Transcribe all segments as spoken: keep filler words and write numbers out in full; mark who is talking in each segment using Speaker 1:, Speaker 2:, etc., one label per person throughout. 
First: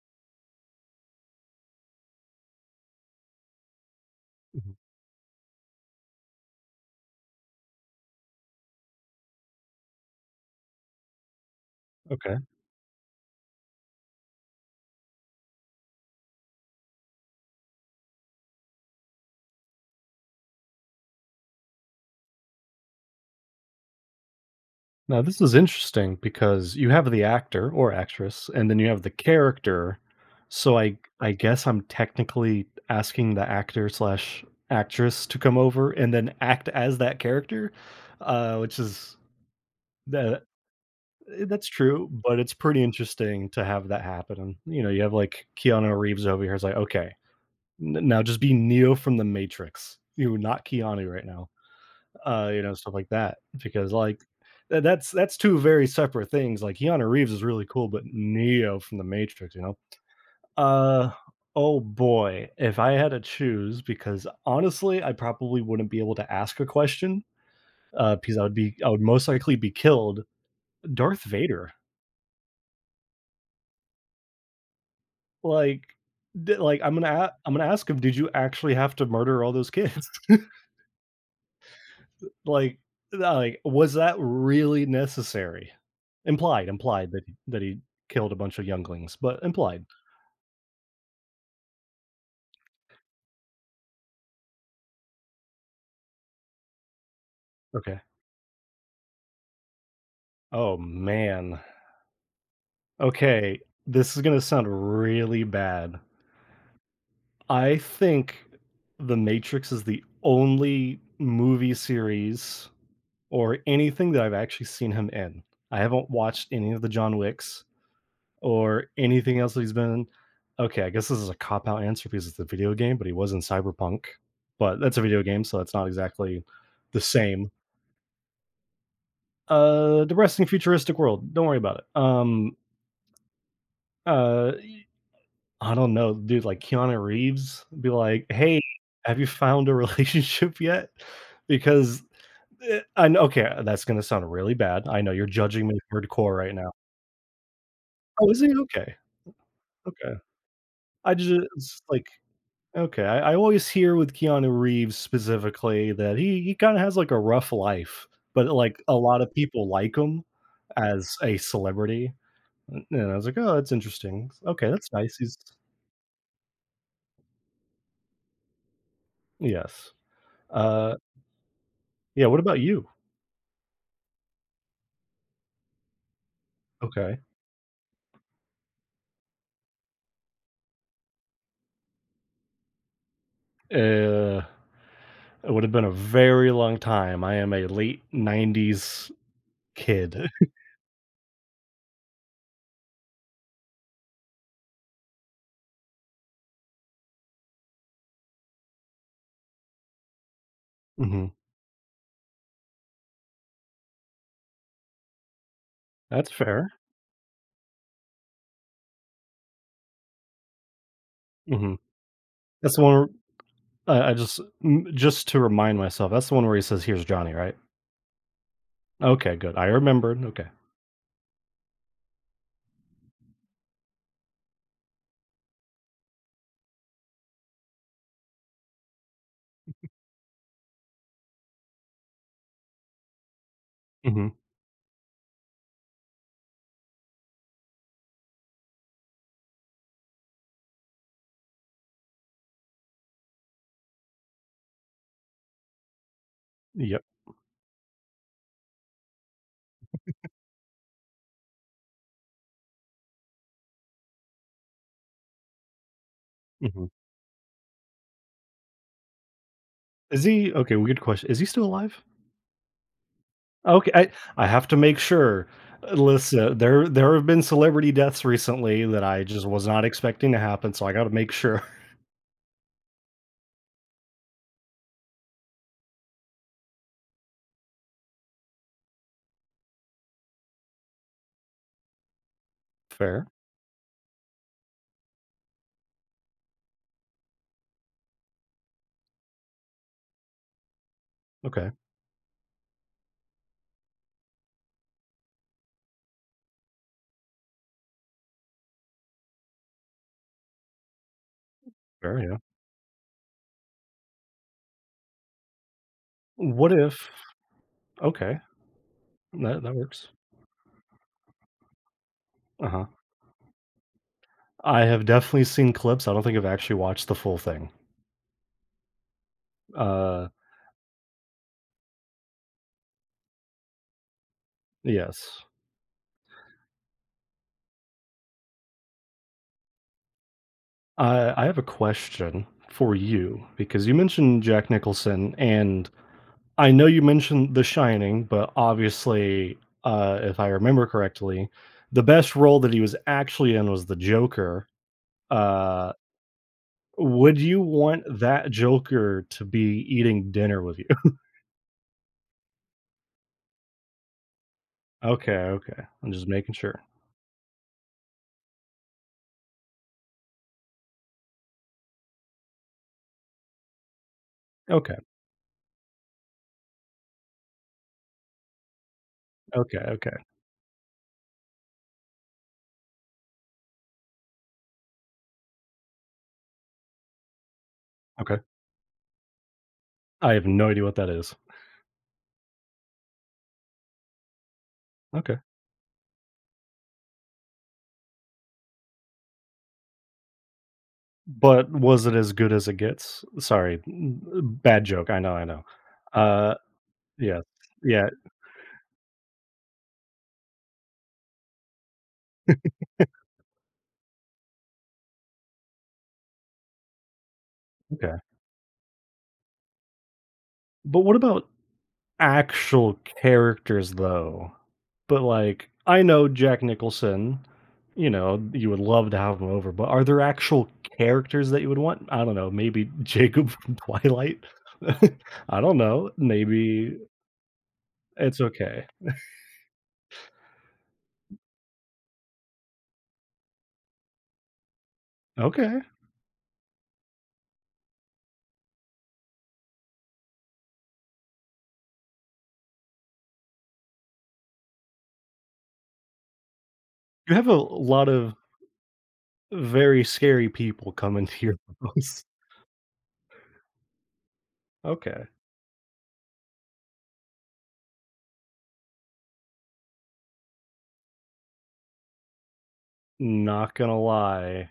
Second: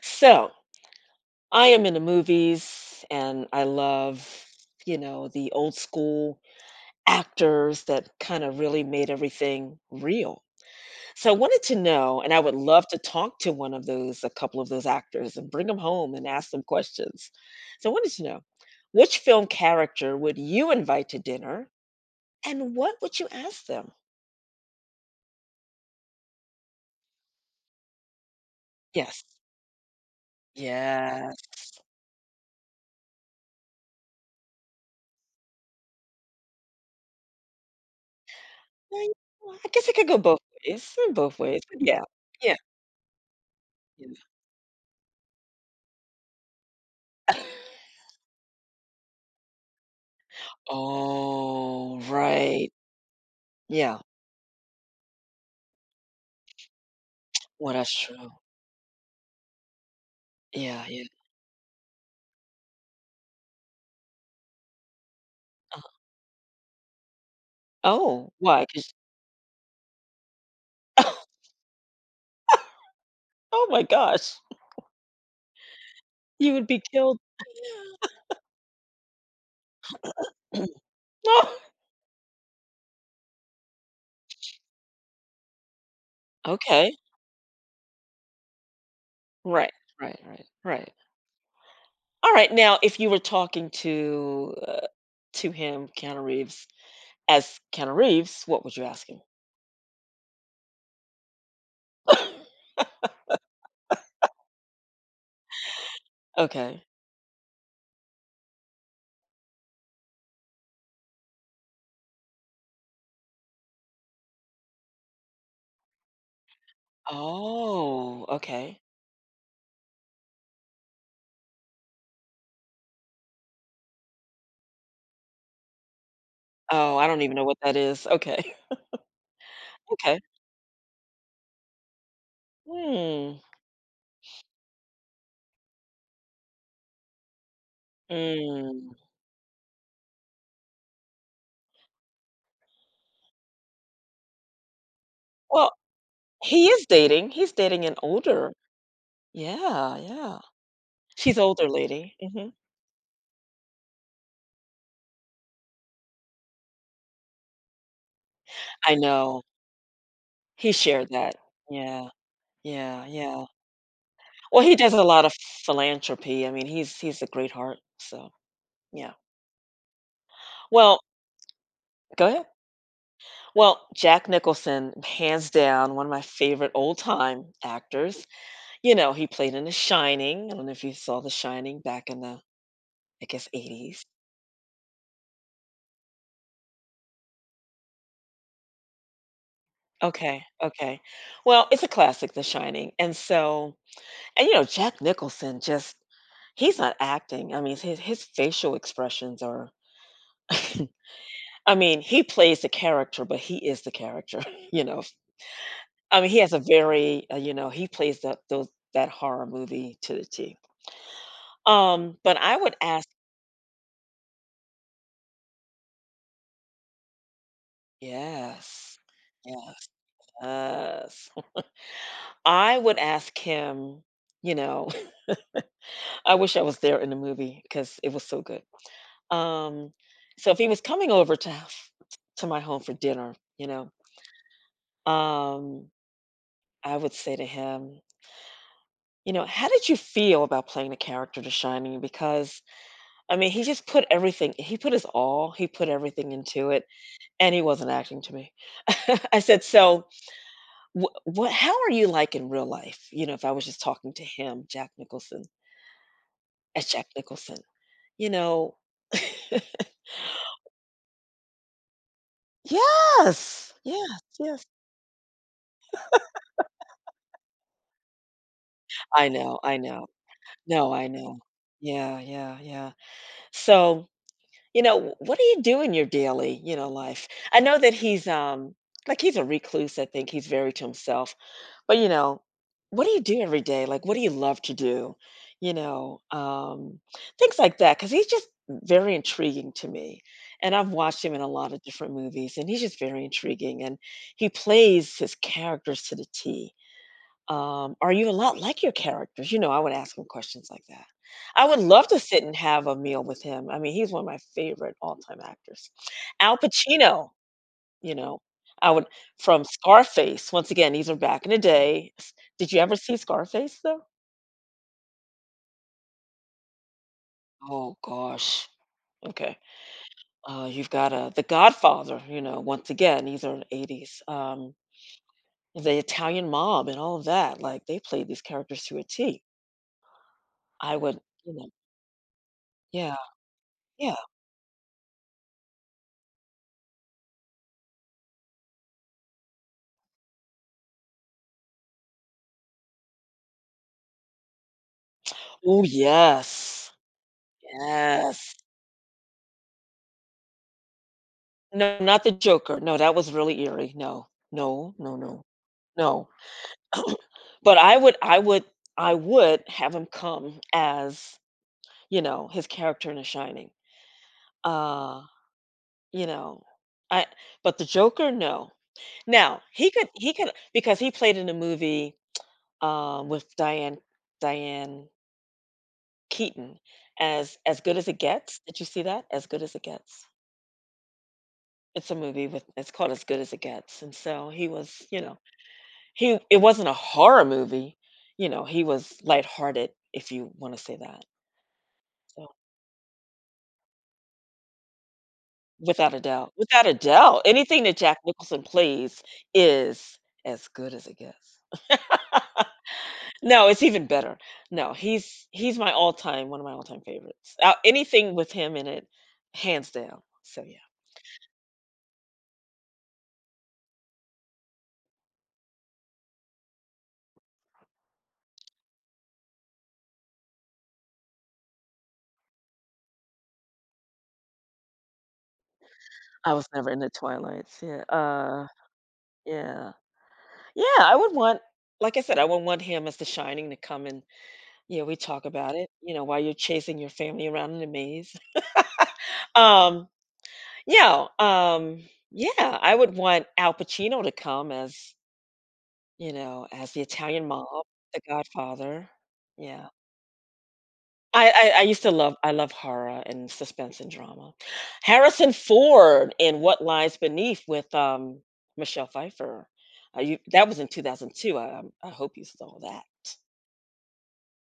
Speaker 1: So, I am in the movies and I love,
Speaker 2: Mhm.
Speaker 1: you know, the old school actors that kind of really made everything real. So, I wanted to know, and
Speaker 2: Okay.
Speaker 1: I would love to talk to one of those, a couple of those actors and bring them home and ask them questions. So, I wanted to know which film character would you invite to dinner and what would you ask them?
Speaker 2: Now this is interesting because you have the actor or actress and then you have the
Speaker 1: Yes.
Speaker 2: character. So I I
Speaker 1: Yes.
Speaker 2: guess I'm technically asking the actor slash actress to come over and then act as that character, uh, which
Speaker 1: I,
Speaker 2: is
Speaker 1: I guess it could go both
Speaker 2: that
Speaker 1: ways. Both ways.
Speaker 2: that's
Speaker 1: But yeah.
Speaker 2: true, but it's
Speaker 1: Yeah.
Speaker 2: pretty interesting to have that
Speaker 1: Yeah.
Speaker 2: happen. And you know, you have like Keanu Reeves over here. It's like, okay, n- now just be Neo from the Matrix. You not Keanu right now.
Speaker 1: Oh,
Speaker 2: Uh, you
Speaker 1: right.
Speaker 2: know, stuff like that. Because
Speaker 1: Yeah.
Speaker 2: like tha that's that's two very separate things. Like Keanu Reeves is really
Speaker 1: Well,
Speaker 2: cool,
Speaker 1: that's
Speaker 2: but
Speaker 1: true.
Speaker 2: Neo from The Matrix, you know?
Speaker 1: Yeah, yeah.
Speaker 2: Uh, oh boy, if I had to choose because honestly, I probably
Speaker 1: Uh,
Speaker 2: wouldn't be able to ask a question, uh,
Speaker 1: oh,
Speaker 2: because I would
Speaker 1: why?
Speaker 2: be I
Speaker 1: 'Cause
Speaker 2: would most likely be killed. Darth Vader,
Speaker 1: oh my gosh,
Speaker 2: like,
Speaker 1: you
Speaker 2: d
Speaker 1: would
Speaker 2: like
Speaker 1: be
Speaker 2: I'm gonna
Speaker 1: killed.
Speaker 2: a I'm gonna ask him, "Did you actually have to murder all those kids?"
Speaker 1: No.
Speaker 2: Like, uh, like, was that really necessary? Implied,
Speaker 1: Okay.
Speaker 2: implied that that he killed a bunch of younglings, but
Speaker 1: Right,
Speaker 2: implied.
Speaker 1: right, right, right. Alright, now if you were talking to, uh, to him, Keanu Reeves, as Keanu
Speaker 2: Okay.
Speaker 1: Reeves, what would you ask him?
Speaker 2: Oh, man. Okay, this is gonna sound really bad.
Speaker 1: Okay.
Speaker 2: I think The Matrix is the only movie series or anything that I've actually seen him in. I haven't watched any of the John Wicks
Speaker 1: Oh, okay.
Speaker 2: or anything else that he's been in. Okay, I guess this is a cop out answer because it's a video game, but he was in Cyberpunk. But that's a video game, so that's not exactly
Speaker 1: Oh,
Speaker 2: the
Speaker 1: I don't even know
Speaker 2: same.
Speaker 1: what that is. Okay.
Speaker 2: Uh
Speaker 1: Okay.
Speaker 2: depressing futuristic world. Don't worry about it. Um
Speaker 1: Hmm.
Speaker 2: uh I don't know, dude, like Keanu Reeves be like, "Hey,
Speaker 1: Mm.
Speaker 2: have you found a relationship yet?" Because eh, I know, okay, that's going to sound really bad. I know you're judging
Speaker 1: Well,
Speaker 2: me hardcore right
Speaker 1: he
Speaker 2: now.
Speaker 1: is dating, he's dating an
Speaker 2: Oh, is
Speaker 1: older.
Speaker 2: he okay?
Speaker 1: Yeah,
Speaker 2: Okay.
Speaker 1: yeah.
Speaker 2: I
Speaker 1: She's older
Speaker 2: just like
Speaker 1: lady, mhm.
Speaker 2: okay, I, I always hear with Keanu Reeves specifically that he he kind of has like a rough life, but like
Speaker 1: I
Speaker 2: a lot of
Speaker 1: know,
Speaker 2: people like him
Speaker 1: he shared
Speaker 2: as
Speaker 1: that.
Speaker 2: a
Speaker 1: Yeah,
Speaker 2: celebrity.
Speaker 1: yeah,
Speaker 2: And I was like,
Speaker 1: yeah.
Speaker 2: oh, that's interesting.
Speaker 1: Well,
Speaker 2: Okay,
Speaker 1: he does
Speaker 2: that's
Speaker 1: a
Speaker 2: nice.
Speaker 1: lot of
Speaker 2: He's
Speaker 1: philanthropy, I mean, he's he's a great heart, so, yeah.
Speaker 2: yes. Uh,
Speaker 1: Well, go
Speaker 2: yeah. What
Speaker 1: ahead.
Speaker 2: about you?
Speaker 1: Well, Jack Nicholson, hands down, one of my favorite
Speaker 2: Okay.
Speaker 1: old-time actors. You know, he played in The Shining, I don't know if you saw The Shining back in the, I guess, eighties.
Speaker 2: Uh, it would have been a very long time. I am a late nineties kid.
Speaker 1: Okay, okay. Well, it's a classic, The Shining, and so, and you know, Jack Nicholson just he's not acting. I mean, his his facial expressions are
Speaker 2: hmm
Speaker 1: I mean, he plays the character, but he is the character, you know. I mean,
Speaker 2: That's
Speaker 1: he has a
Speaker 2: fair.
Speaker 1: very, uh, you know, he plays that those that horror movie to the T.
Speaker 2: Hmm
Speaker 1: Um, but I would
Speaker 2: That's the one.
Speaker 1: ask
Speaker 2: Where, I I just m- just to remind myself, that's the one where he says, "Here's Johnny," right?
Speaker 1: yes.
Speaker 2: Okay, good. I
Speaker 1: Yes.
Speaker 2: remembered. Okay.
Speaker 1: Yes. I would ask him, you know, I wish I was there in the movie because it was so good. Um, so if he was coming over to h- to my home for dinner, you know,
Speaker 2: Mhm.
Speaker 1: Um, I would say to him, you know, "How did you feel about playing the character The Shining?" Because, I mean, he just put everything he put his all, he put everything into it,
Speaker 2: Yep.
Speaker 1: and he wasn't acting to me. I said, "So, wh what how are you like in real life?" You know, if I was just talking to him, Jack Nicholson as
Speaker 2: Mhm.
Speaker 1: Jack Nicholson, you know?
Speaker 2: Is he okay, weird question. Is he still alive?
Speaker 1: Yes!
Speaker 2: Okay, I
Speaker 1: Yes,
Speaker 2: I
Speaker 1: yes.
Speaker 2: have to make sure. Uh, listen, there there have been celebrity deaths recently that I
Speaker 1: I
Speaker 2: just
Speaker 1: know,
Speaker 2: was
Speaker 1: I
Speaker 2: not
Speaker 1: know.
Speaker 2: expecting to happen, so
Speaker 1: No,
Speaker 2: I
Speaker 1: I
Speaker 2: gotta make
Speaker 1: know.
Speaker 2: sure.
Speaker 1: Yeah, yeah, yeah. So you know, what do you do in your daily, you know, life? I know that he's um like he's a recluse, I think he's very to himself. But you know, what do you
Speaker 2: Fair.
Speaker 1: do every day? Like what do you love to do? You know, um things like that cuz he's just very intriguing to me. And I've watched him in a
Speaker 2: Okay.
Speaker 1: lot of different movies and he's just very intriguing and he plays his characters to the T. um, are you a lot like your characters? You know, I would ask him questions like that. I would love to
Speaker 2: Fair, yeah.
Speaker 1: sit and have a meal with him. I mean, he's one of my favorite all time actors. Al
Speaker 2: What if
Speaker 1: Pacino, you
Speaker 2: okay,
Speaker 1: know, I would
Speaker 2: that
Speaker 1: from
Speaker 2: that works.
Speaker 1: Scarface. Once again, these are back in the day. S- did you
Speaker 2: Uh-huh.
Speaker 1: ever see Scarface though?
Speaker 2: I have definitely seen clips. I don't think I've actually watched the full thing.
Speaker 1: Oh gosh. Okay.
Speaker 2: Uh,
Speaker 1: Uh, you've got uh, The Godfather, you know, once again, these are in the eighties. Um,
Speaker 2: yes.
Speaker 1: the Italian mob and all of that. Like they played these characters to a T. I would,
Speaker 2: I I
Speaker 1: you
Speaker 2: have a
Speaker 1: know,
Speaker 2: question for
Speaker 1: yeah,
Speaker 2: you because you
Speaker 1: yeah.
Speaker 2: mentioned Jack Nicholson and I know you mentioned The Shining, but obviously, uh, if I remember correctly, the best role that he was actually in was the Joker.
Speaker 1: Oh
Speaker 2: Uh,
Speaker 1: yes.
Speaker 2: would you want that
Speaker 1: Yes.
Speaker 2: Joker to be eating dinner with you?
Speaker 1: No, not the Joker. No, that was really eerie. No. No, no,
Speaker 2: Okay,
Speaker 1: no.
Speaker 2: okay. I'm
Speaker 1: No.
Speaker 2: just making sure.
Speaker 1: But I would I would I would have him come as, you know, his character in The Shining.
Speaker 2: Okay,
Speaker 1: Uh, you know, I but the Joker, no. Now,
Speaker 2: okay,
Speaker 1: he could
Speaker 2: okay,
Speaker 1: he could because he played in a movie, um, with Diane Diane Keaton, As As Good As It
Speaker 2: okay.
Speaker 1: Gets. Did you see that? As Good As It Gets.
Speaker 2: I have no idea what that is.
Speaker 1: It's a movie with it's called As Good as It Gets, and so he was, you know,
Speaker 2: Okay.
Speaker 1: he it wasn't a horror movie, you know, he was lighthearted, if you wanna say that,
Speaker 2: But was it as good
Speaker 1: so
Speaker 2: as it gets? Sorry, n- bad joke. I know, I know.
Speaker 1: without a doubt
Speaker 2: Uh,
Speaker 1: without a
Speaker 2: yeah,
Speaker 1: doubt, anything that
Speaker 2: yeah,
Speaker 1: Jack Nicholson plays is as good as it gets. No, it's even better. No, he's he's my all-time one of my all-time favorites. Uh,
Speaker 2: okay.
Speaker 1: anything with him in it, hands down, so yeah.
Speaker 2: But what about actual characters though. But like I know Jack Nicholson, you know, you would love to have him over, but are there actual characters that you would want? I don't know, maybe Jacob from Twilight. I don't know.
Speaker 1: I was never
Speaker 2: Maybe
Speaker 1: into Twilights, yeah,
Speaker 2: it's
Speaker 1: uh,
Speaker 2: okay.
Speaker 1: yeah. Yeah, I would want like I said, I would want him as The Shining to come and, yeah, we talk about
Speaker 2: Okay.
Speaker 1: it, you know, while you're chasing your family around in a maze. Um, yeah, um, yeah, I would want Al Pacino to come as, you know, as the
Speaker 2: You
Speaker 1: Italian
Speaker 2: have a
Speaker 1: mob,
Speaker 2: lot
Speaker 1: the
Speaker 2: of
Speaker 1: Godfather. Yeah.
Speaker 2: very scary people coming to
Speaker 1: I,
Speaker 2: your
Speaker 1: I, I used to
Speaker 2: house.
Speaker 1: love I love horror and suspense and drama.
Speaker 2: Okay.
Speaker 1: Harrison Ford in What Lies Beneath with um Michelle Pfeiffer. Uh, you, that was in two thousand two. I, um, I hope you saw that.
Speaker 2: Not gonna lie,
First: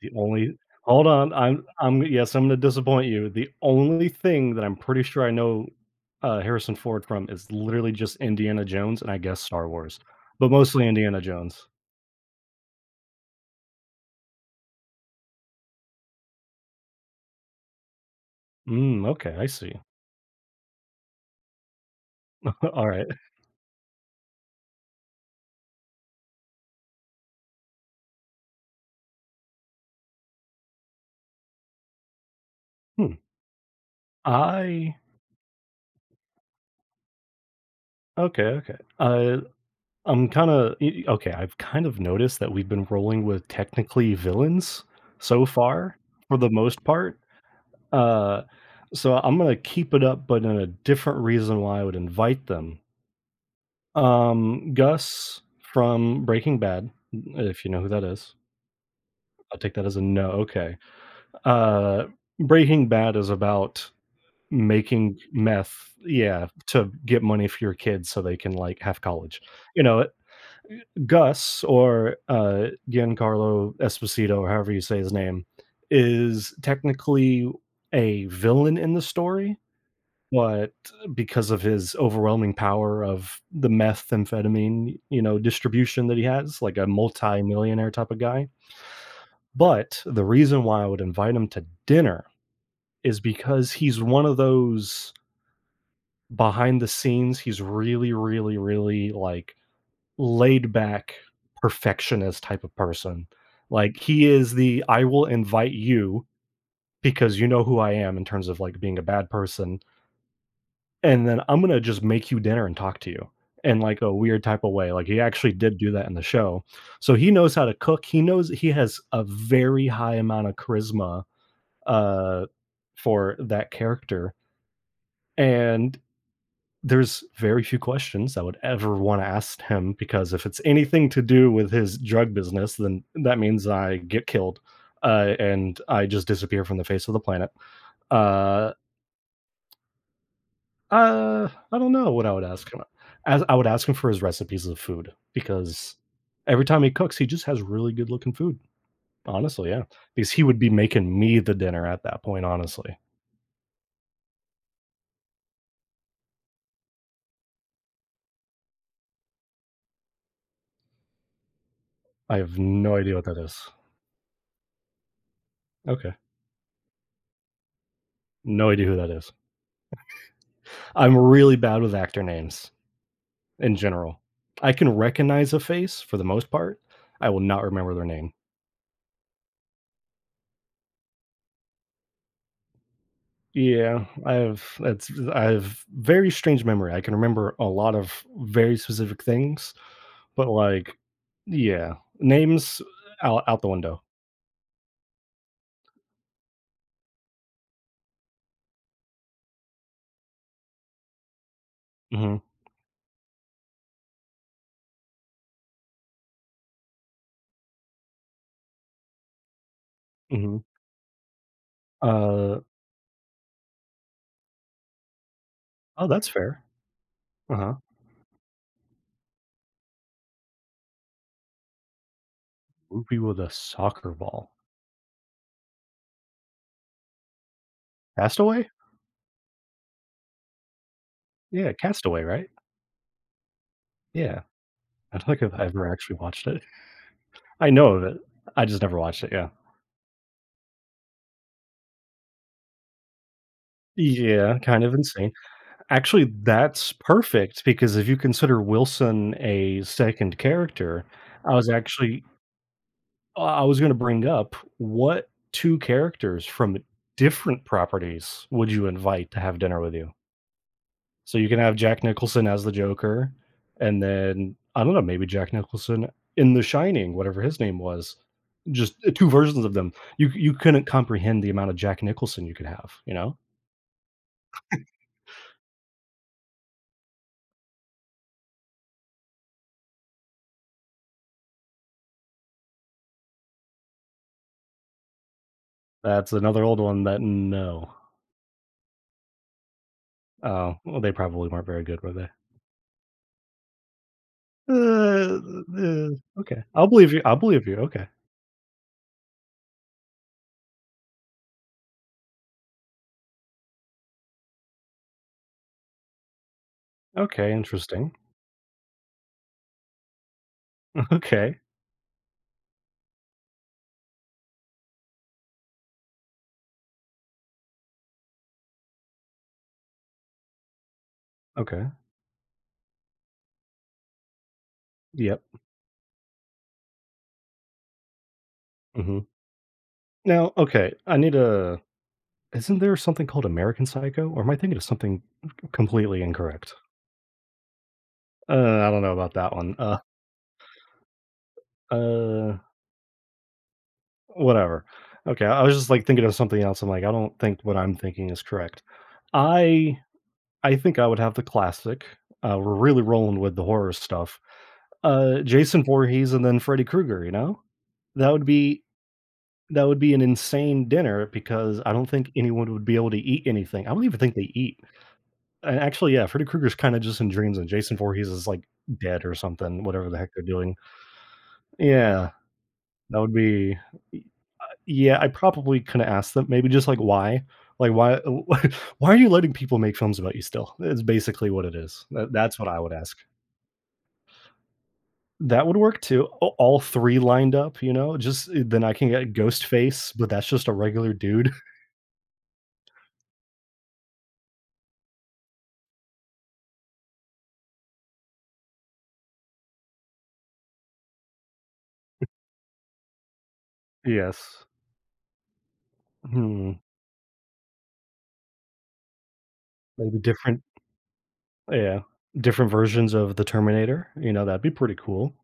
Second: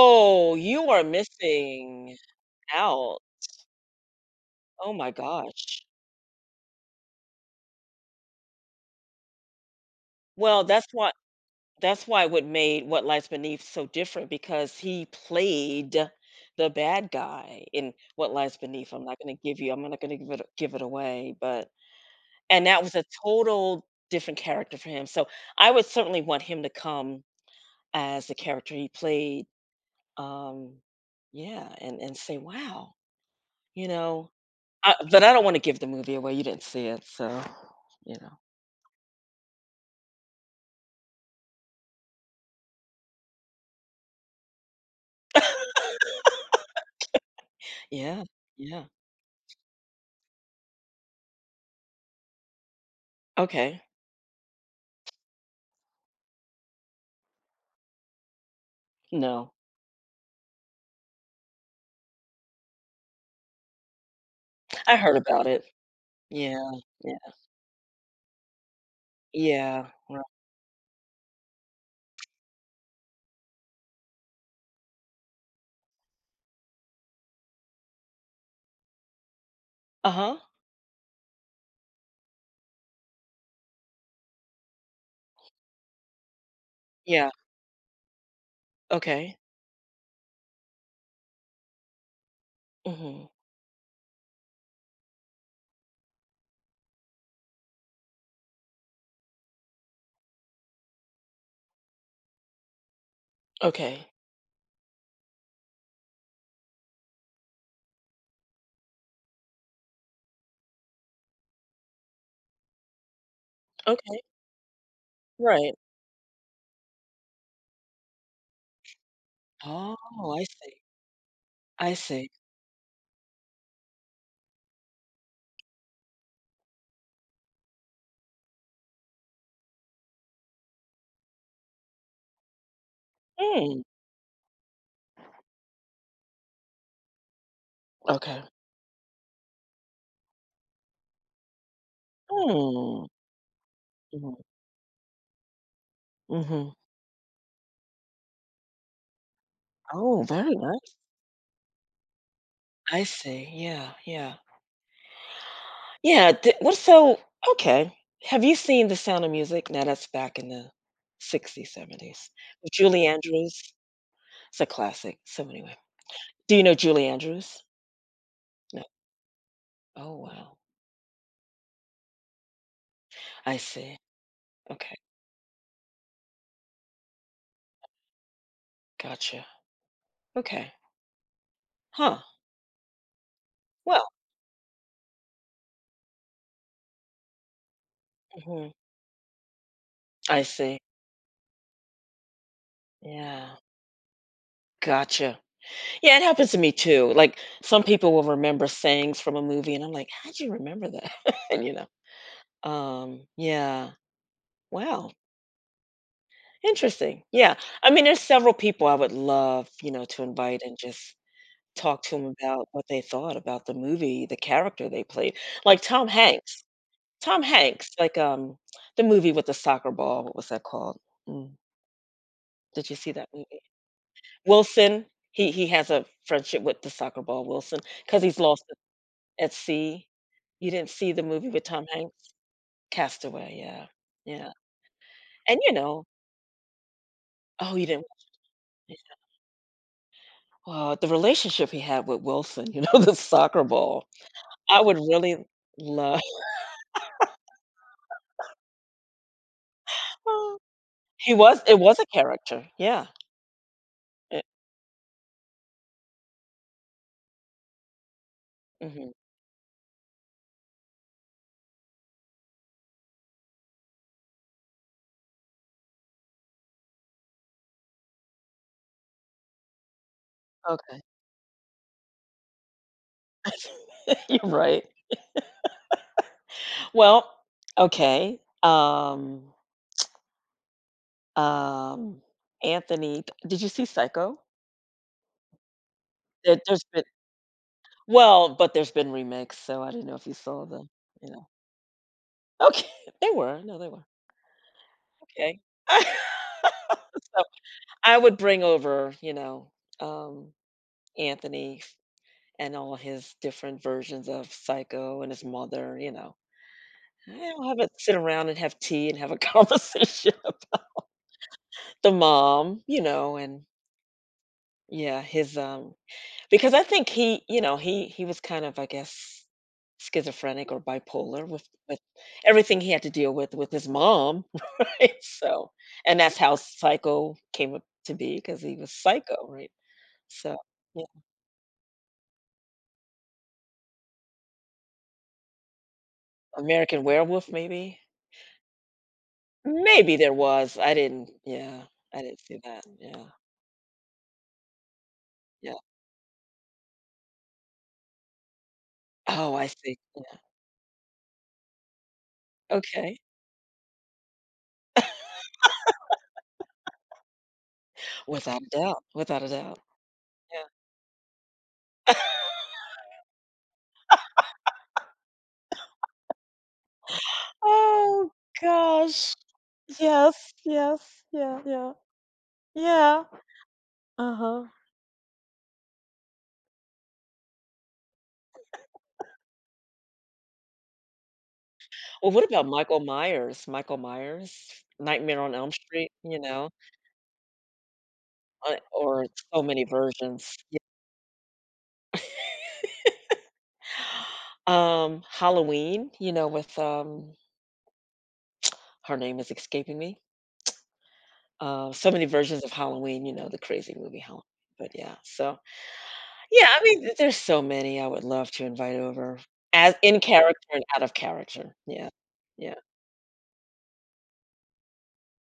Speaker 2: the only
Speaker 1: you are
Speaker 2: hold on, I'm I'm
Speaker 1: missing
Speaker 2: yes, I'm gonna disappoint
Speaker 1: out.
Speaker 2: you. The only thing that I'm
Speaker 1: Oh
Speaker 2: pretty
Speaker 1: my
Speaker 2: sure I know,
Speaker 1: gosh.
Speaker 2: uh, Harrison Ford from is literally just Indiana Jones and I guess Star Wars, but
Speaker 1: Well, that's
Speaker 2: mostly
Speaker 1: why
Speaker 2: Indiana Jones.
Speaker 1: that's why what made What Lies Beneath so different because he played the bad guy in What Lies Beneath. I'm
Speaker 2: Mm,
Speaker 1: not
Speaker 2: okay,
Speaker 1: gonna
Speaker 2: I
Speaker 1: give you
Speaker 2: see.
Speaker 1: I'm not gonna give it give it away, but and that was a
Speaker 2: Alright.
Speaker 1: total different character for him. So I would certainly want him to come as the character he played. Um, yeah, and and say, wow,
Speaker 2: Hmm.
Speaker 1: you know, Uh,
Speaker 2: I
Speaker 1: but I don't wanna give the movie away, you didn't see it, so, you know.
Speaker 2: okay, okay. Uh, I'm kinda okay, I've kind of noticed that we've been rolling with technically villains so far for the most part.
Speaker 1: Yeah,
Speaker 2: Uh,
Speaker 1: yeah.
Speaker 2: so I'm gonna keep it up, but in a different reason why I would invite them.
Speaker 1: Okay.
Speaker 2: Um, Gus from Breaking Bad, if you know who that is.
Speaker 1: No.
Speaker 2: I'll take that as a no, okay. Uh, Breaking Bad is about
Speaker 1: I heard
Speaker 2: making
Speaker 1: about it.
Speaker 2: meth yeah,
Speaker 1: Yeah,
Speaker 2: to
Speaker 1: yeah,
Speaker 2: get money for your kids so they can, like, have college. You
Speaker 1: yeah,
Speaker 2: know,
Speaker 1: right.
Speaker 2: Gus or, uh, Giancarlo Esposito, or however you say his name, is technically a villain in the story
Speaker 1: Uh-huh.
Speaker 2: but because of his overwhelming power of the methamphetamine, you know, distribution that he has, like a
Speaker 1: Yeah,
Speaker 2: multi-millionaire type of guy.
Speaker 1: okay.
Speaker 2: But the reason why I would invite him to dinner is
Speaker 1: Mhm.
Speaker 2: because he's one of those behind the scenes, he's really, really, really like laid back perfectionist type of person. Like
Speaker 1: Okay.
Speaker 2: he is the I will invite you because you know who I am in terms of like being a bad person and then I'm gonna just make you dinner and talk to you in like a
Speaker 1: Okay,
Speaker 2: weird type of way. Like he actually
Speaker 1: right.
Speaker 2: did do that in the show. So he knows how to cook. He knows he has a very
Speaker 1: Oh,
Speaker 2: high
Speaker 1: I
Speaker 2: amount of
Speaker 1: see.
Speaker 2: charisma
Speaker 1: I see.
Speaker 2: uh, for that character. And there's very few questions I would ever want to ask him because if it's anything to do with his drug business, then that means
Speaker 1: Mm,
Speaker 2: I get killed uh, and I just disappear from the face of the planet.
Speaker 1: okay.
Speaker 2: Uh, Uh, I don't know what I would ask him.
Speaker 1: Mm,
Speaker 2: As I would ask him for his
Speaker 1: mhm,
Speaker 2: recipes of food because every
Speaker 1: mhm.
Speaker 2: time he cooks, he just has really good looking food. Honestly, yeah,
Speaker 1: Oh,
Speaker 2: because he
Speaker 1: very
Speaker 2: would be
Speaker 1: nice.
Speaker 2: making me the dinner at that point. Honestly,
Speaker 1: I see, yeah, yeah. Yeah, th what so okay. Have you seen The Sound of Music? Now that's back in the sixties, seventies
Speaker 2: I have
Speaker 1: with
Speaker 2: no
Speaker 1: Julie
Speaker 2: idea what that is.
Speaker 1: Andrews. It's a classic, so anyway.
Speaker 2: Okay,
Speaker 1: Do you know Julie Andrews?
Speaker 2: no
Speaker 1: No.
Speaker 2: idea who that is.
Speaker 1: Oh, wow.
Speaker 2: I'm really bad with actor names
Speaker 1: I
Speaker 2: in
Speaker 1: see.
Speaker 2: general. I can
Speaker 1: Okay,
Speaker 2: recognize a face for the most part. I will not remember their name.
Speaker 1: gotcha. Okay. Huh.
Speaker 2: Yeah,
Speaker 1: Well
Speaker 2: I have that's I have very strange memory. I can remember a lot of
Speaker 1: mhm,
Speaker 2: very specific things
Speaker 1: I
Speaker 2: but,
Speaker 1: see.
Speaker 2: like yeah, names uh, out
Speaker 1: Yeah,
Speaker 2: out the window.
Speaker 1: gotcha. Yeah, it happens to me too, like, some people will remember sayings from a movie, and I'm like, "How'd you remember that?" And you know?
Speaker 2: Mhm,
Speaker 1: Um, yeah. Wow. Interesting. Yeah. I mean, there's several people I would love, you know, to
Speaker 2: mhm.
Speaker 1: invite and just talk to them
Speaker 2: Uh,
Speaker 1: about what they thought about the movie, the character they played. Like
Speaker 2: oh,
Speaker 1: Tom
Speaker 2: that's fair.
Speaker 1: Hanks. Tom
Speaker 2: Uh-huh.
Speaker 1: Hanks, like, um, the movie with the soccer ball, what was that called? Mm, did you see
Speaker 2: Loopy
Speaker 1: that
Speaker 2: with a
Speaker 1: movie?
Speaker 2: soccer ball.
Speaker 1: Wilson, he he has a friendship with the soccer ball Wilson, because he's lost
Speaker 2: Castaway?
Speaker 1: at at sea. You didn't see the movie with
Speaker 2: Yeah,
Speaker 1: Tom
Speaker 2: Castaway,
Speaker 1: Hanks?
Speaker 2: right?
Speaker 1: Castaway, yeah.
Speaker 2: Yeah.
Speaker 1: Yeah.
Speaker 2: I don't think
Speaker 1: And,
Speaker 2: I've
Speaker 1: you
Speaker 2: ever
Speaker 1: know,
Speaker 2: actually watched it. I
Speaker 1: oh, you
Speaker 2: know of
Speaker 1: didn't.
Speaker 2: it. I just never watched it, yeah.
Speaker 1: Well, the relationship he had with Wilson, you know, the soccer ball,
Speaker 2: Yeah,
Speaker 1: I
Speaker 2: kind of
Speaker 1: would
Speaker 2: insane.
Speaker 1: really love
Speaker 2: Actually, that's perfect because if you consider Wilson a second character,
Speaker 1: he
Speaker 2: I
Speaker 1: was
Speaker 2: was
Speaker 1: it was a
Speaker 2: actually
Speaker 1: character, yeah,
Speaker 2: uh, I was going to bring
Speaker 1: it
Speaker 2: up what two characters from different properties would you
Speaker 1: mhm,
Speaker 2: invite to have dinner with you? So you can have Jack Nicholson as the Joker, and then I don't know, maybe Jack Nicholson in The Shining, whatever his name was. Just uh, two versions of them. You you couldn't
Speaker 1: okay.
Speaker 2: comprehend the amount of Jack Nicholson you could have. You know,
Speaker 1: You're right. Well, okay, um, um, Anthony did you see Psycho?
Speaker 2: that's
Speaker 1: There
Speaker 2: another old
Speaker 1: there's been
Speaker 2: one that no,
Speaker 1: well, but there's been remakes, so I didn't know if you saw
Speaker 2: oh,
Speaker 1: them,
Speaker 2: well, they
Speaker 1: you know.
Speaker 2: probably weren't very good, were they?
Speaker 1: Okay, they were, no, they were,
Speaker 2: Uh,
Speaker 1: okay.
Speaker 2: uh, okay, I'll believe you. I'll
Speaker 1: So,
Speaker 2: believe you. Okay,
Speaker 1: I would bring over, you know, um, Anthony and all his different versions of Psycho and his mother, you know.
Speaker 2: okay,
Speaker 1: I'll have it
Speaker 2: interesting.
Speaker 1: sit around and have tea and have a conversation about
Speaker 2: Okay,
Speaker 1: the mom, you know, and yeah, his um because I think he, you know, he he was kind of I guess schizophrenic or bipolar with
Speaker 2: okay.
Speaker 1: with everything he had to deal with with his mom, right?
Speaker 2: Yep.
Speaker 1: So, and that's how Psycho came up to be because he was
Speaker 2: hmm
Speaker 1: psycho, right?
Speaker 2: Now,
Speaker 1: So,
Speaker 2: okay,
Speaker 1: yeah,
Speaker 2: I need a. Isn't there something called American Psycho, or am I thinking of something completely incorrect?
Speaker 1: American Werewolf maybe.
Speaker 2: Uh, I don't know about that one. Uh,
Speaker 1: Maybe there was, I didn't yeah, I didn't see
Speaker 2: uh,
Speaker 1: that, yeah,
Speaker 2: Whatever. Okay, I
Speaker 1: yeah.
Speaker 2: was just like thinking of something else. I'm like, I don't think what I'm thinking is correct.
Speaker 1: Oh, I see,
Speaker 2: I I think I would have the classic. Uh, we're
Speaker 1: yeah,
Speaker 2: really
Speaker 1: okay.
Speaker 2: rolling with the horror stuff. Uh, Jason Voorhees and then Freddy Krueger. You know, that would
Speaker 1: Without a
Speaker 2: be
Speaker 1: doubt, without a doubt,
Speaker 2: that would be an
Speaker 1: yeah.
Speaker 2: insane dinner because I don't think anyone would be able to eat anything. I don't even think they eat. And actually, yeah, Freddy Krueger's kinda just in dreams and Jason Voorhees
Speaker 1: Oh
Speaker 2: is, like, dead
Speaker 1: gosh,
Speaker 2: or something, whatever the heck they're
Speaker 1: yes,
Speaker 2: doing.
Speaker 1: yes, yeah, yeah,
Speaker 2: Yeah, that
Speaker 1: yeah,
Speaker 2: would be
Speaker 1: uh-huh.
Speaker 2: yeah, I probably coulda asked them maybe just, like, why? Like, why why are you letting people make films about you still? It's basically what it is.
Speaker 1: Well,
Speaker 2: That
Speaker 1: what
Speaker 2: that's
Speaker 1: about
Speaker 2: what I would
Speaker 1: Michael
Speaker 2: ask.
Speaker 1: Myers? Michael Myers, Nightmare on
Speaker 2: That
Speaker 1: Elm
Speaker 2: would work
Speaker 1: Street,
Speaker 2: too.
Speaker 1: you
Speaker 2: A
Speaker 1: know,
Speaker 2: all three lined up, you know, just eh,
Speaker 1: uh,
Speaker 2: then I can
Speaker 1: or
Speaker 2: get
Speaker 1: so many
Speaker 2: Ghostface, but that's
Speaker 1: versions,
Speaker 2: just a
Speaker 1: yeah.
Speaker 2: regular dude.
Speaker 1: Um, Halloween, you know, with, um her name is escaping me. Uh, so many versions of Halloween, you know, the crazy movie Halloween.
Speaker 2: Yes.
Speaker 1: But yeah, so yeah,
Speaker 2: Hmm,
Speaker 1: I mean, th- there's so many I would love to invite over as
Speaker 2: maybe
Speaker 1: in
Speaker 2: different
Speaker 1: character and out of character.
Speaker 2: yeah,
Speaker 1: Yeah.
Speaker 2: different
Speaker 1: Yeah.
Speaker 2: versions of the Terminator, you know, that'd be pretty cool.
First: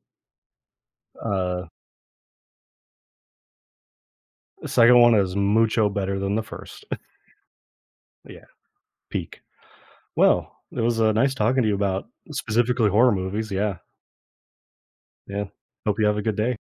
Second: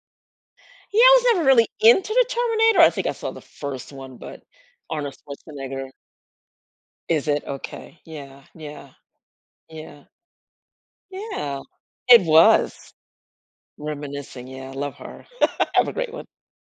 Speaker 1: Yeah, I was never
Speaker 2: Uh,
Speaker 1: really into the Terminator. I think I saw the first one, but
Speaker 2: the second one
Speaker 1: Arnold
Speaker 2: is mucho
Speaker 1: Schwarzenegger.
Speaker 2: better than the first.
Speaker 1: Is it okay?
Speaker 2: Yeah,
Speaker 1: Yeah, yeah,
Speaker 2: peak.
Speaker 1: yeah,
Speaker 2: Well, it was, uh, nice
Speaker 1: yeah.
Speaker 2: talking to you about
Speaker 1: It was
Speaker 2: specifically horror movies, yeah,
Speaker 1: reminiscing. Yeah, I love her.
Speaker 2: yeah.
Speaker 1: Have a
Speaker 2: Hope you
Speaker 1: great
Speaker 2: have a
Speaker 1: one.
Speaker 2: good day.